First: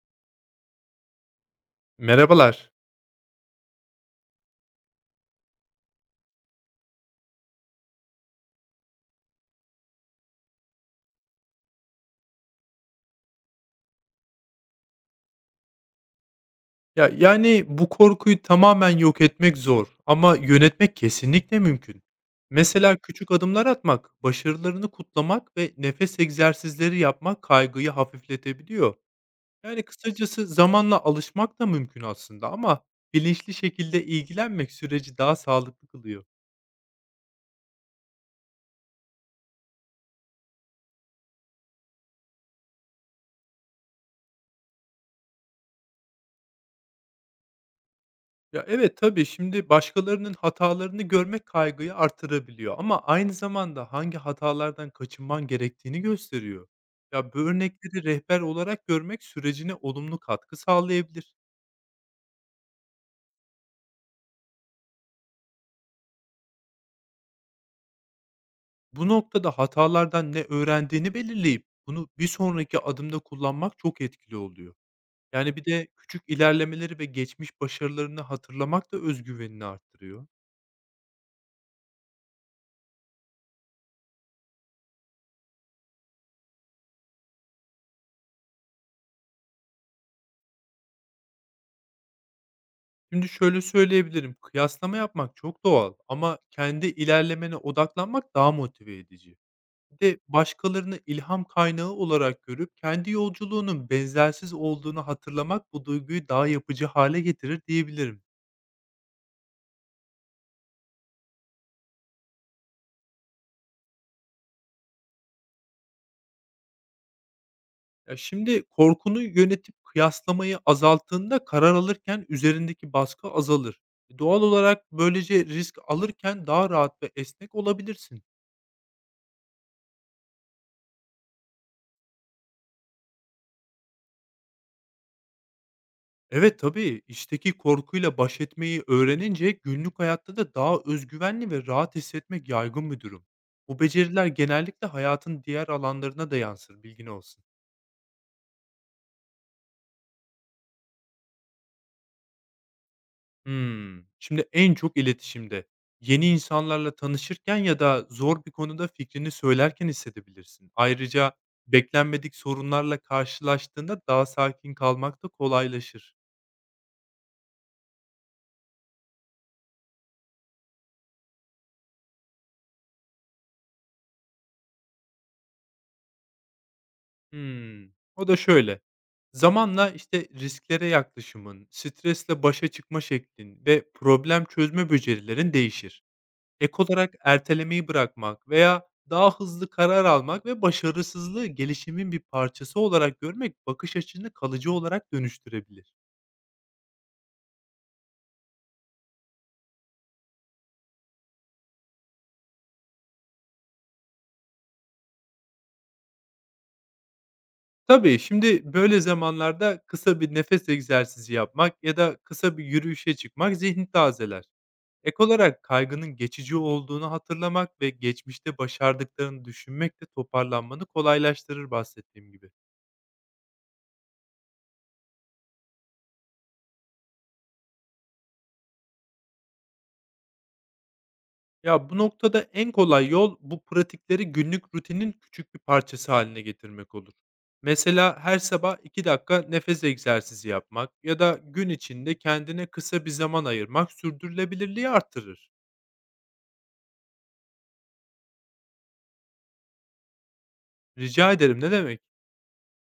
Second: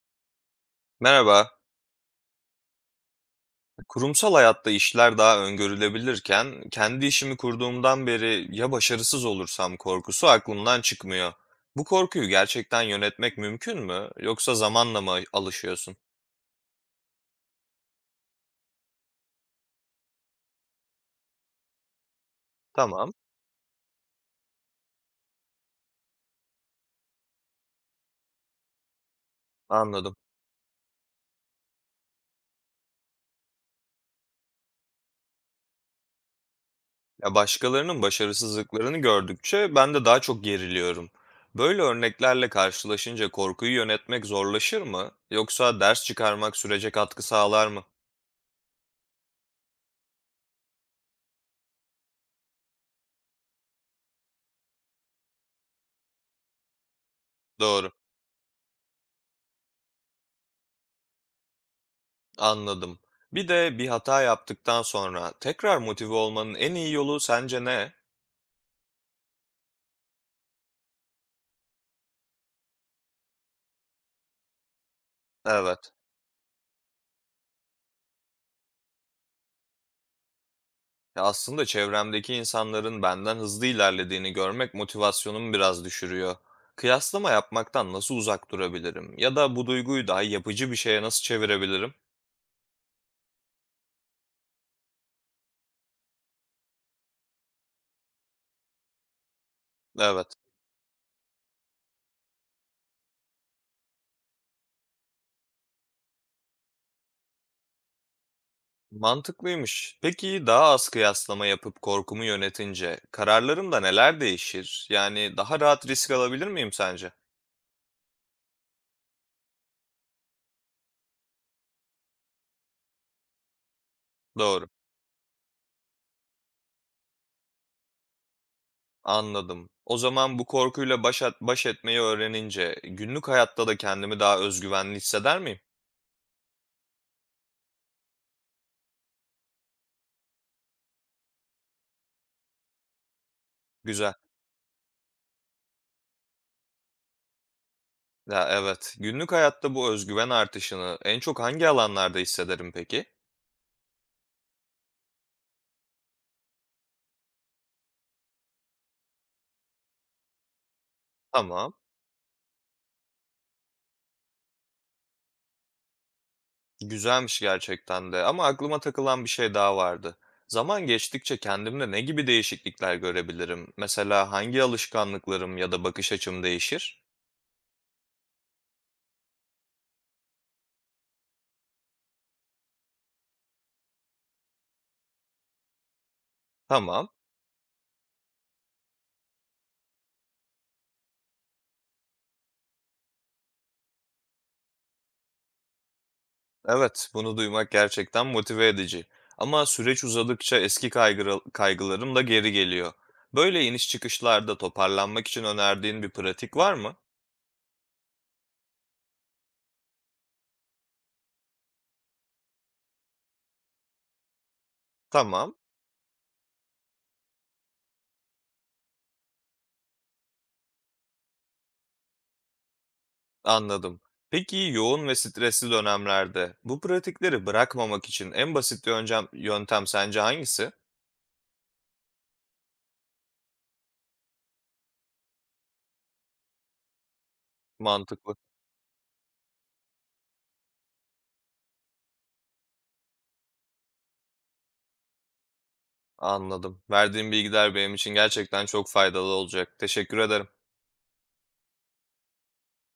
Merhaba. Merhabalar. Kurumsal hayatta işler daha öngörülebilirken, kendi işimi kurduğumdan beri ya başarısız olursam korkusu aklımdan çıkmıyor. Bu korkuyu gerçekten yönetmek mümkün mü? Yoksa zamanla mı alışıyorsun? Ya yani bu korkuyu tamamen yok etmek zor ama yönetmek kesinlikle mümkün. Mesela Tamam, küçük adımlar atmak, başarılarını kutlamak ve nefes egzersizleri yapmak kaygıyı hafifletebiliyor. Yani anladım. kısacası zamanla alışmak da mümkün aslında ama bilinçli şekilde ilgilenmek süreci daha sağlıklı kılıyor. Ya başkalarının başarısızlıklarını gördükçe ben de daha çok geriliyorum. Böyle örneklerle karşılaşınca korkuyu yönetmek zorlaşır mı? Yoksa ders çıkarmak sürece katkı sağlar mı? Ya, evet, tabii. Şimdi başkalarının hatalarını görmek kaygıyı artırabiliyor ama aynı zamanda hangi hatalardan kaçınman gerektiğini gösteriyor. Ya, bu Doğru. örnekleri rehber olarak görmek sürecine olumlu katkı sağlayabilir. Anladım. Bir de bir hata yaptıktan sonra tekrar motive olmanın en iyi yolu sence ne? Bu noktada hatalardan ne öğrendiğini belirleyip bunu bir sonraki adımda kullanmak çok etkili oluyor. Yani bir de Evet. küçük ilerlemeleri ve geçmiş başarılarını hatırlamak da güvenini arttırıyor. Ya aslında çevremdeki insanların benden hızlı ilerlediğini görmek motivasyonumu biraz düşürüyor. Kıyaslama yapmaktan nasıl uzak durabilirim? Ya da bu duyguyu daha yapıcı bir şeye nasıl çevirebilirim? Şimdi şöyle söyleyebilirim, kıyaslama yapmak çok doğal ama kendi ilerlemene odaklanmak daha motive edici. Bir de Evet. başkalarını ilham kaynağı olarak görüp kendi yolculuğunun benzersiz olduğunu hatırlamak bu duyguyu daha yapıcı hale getirir diyebilirim. Mantıklıymış. Peki daha az kıyaslama yapıp korkumu yönetince kararlarımda neler değişir? Yani daha rahat risk alabilir miyim sence? Ya şimdi korkunu yönetip kıyaslamayı azalttığında karar alırken üzerindeki baskı azalır. Doğal Doğru. olarak böylece risk alırken daha rahat ve esnek olabilirsin. Anladım. O zaman bu korkuyla baş etmeyi öğrenince günlük hayatta da kendimi daha özgüvenli hisseder miyim? Evet, tabii. işteki korkuyla baş etmeyi öğrenince günlük hayatta da daha özgüvenli ve rahat hissetmek yaygın bir durum. Bu Güzel. beceriler genellikle hayatın diğer alanlarına da yansır, bilgin olsun. Ya, evet. Günlük hayatta bu özgüven artışını en çok hangi alanlarda hissederim peki? Şimdi en çok iletişimde, yeni insanlarla tanışırken ya da zor bir konuda fikrini söylerken hissedebilirsin. Ayrıca Tamam. beklenmedik sorunlarla karşılaştığında daha sakin kalmak da kolaylaşır. Güzelmiş gerçekten de ama aklıma takılan bir şey daha vardı. Zaman geçtikçe kendimde ne gibi değişiklikler görebilirim? Mesela hangi alışkanlıklarım ya da bakış açım değişir? Hımm. O da şöyle: zamanla, işte, risklere yaklaşımın, stresle başa çıkma şeklin ve problem çözme becerilerin değişir. Ek Tamam. olarak ertelemeyi bırakmak veya daha hızlı karar almak ve başarısızlığı gelişimin bir parçası olarak görmek bakış açını kalıcı olarak dönüştürebilir. Evet, bunu duymak gerçekten motive edici. Ama süreç uzadıkça eski kaygılarım da geri geliyor. Böyle iniş çıkışlarda toparlanmak için önerdiğin bir pratik var mı? Tabii, şimdi böyle zamanlarda kısa bir nefes egzersizi yapmak ya da kısa bir yürüyüşe çıkmak zihni tazeler. Ek Tamam, olarak kaygının geçici olduğunu hatırlamak ve geçmişte başardıklarını düşünmek de toparlanmanı kolaylaştırır bahsettiğim gibi. anladım. Peki yoğun ve stresli dönemlerde bu pratikleri bırakmamak için en basit yöntem sence hangisi? Ya bu noktada en kolay yol bu pratikleri günlük rutinin küçük bir parçası haline getirmek olur. Mesela Mantıklı. her sabah 2 dakika nefes egzersizi yapmak ya da gün içinde kendine kısa bir zaman ayırmak sürdürülebilirliği artırır. Anladım. Verdiğin bilgiler benim için gerçekten çok faydalı olacak. Teşekkür ederim. Rica ederim ne demek?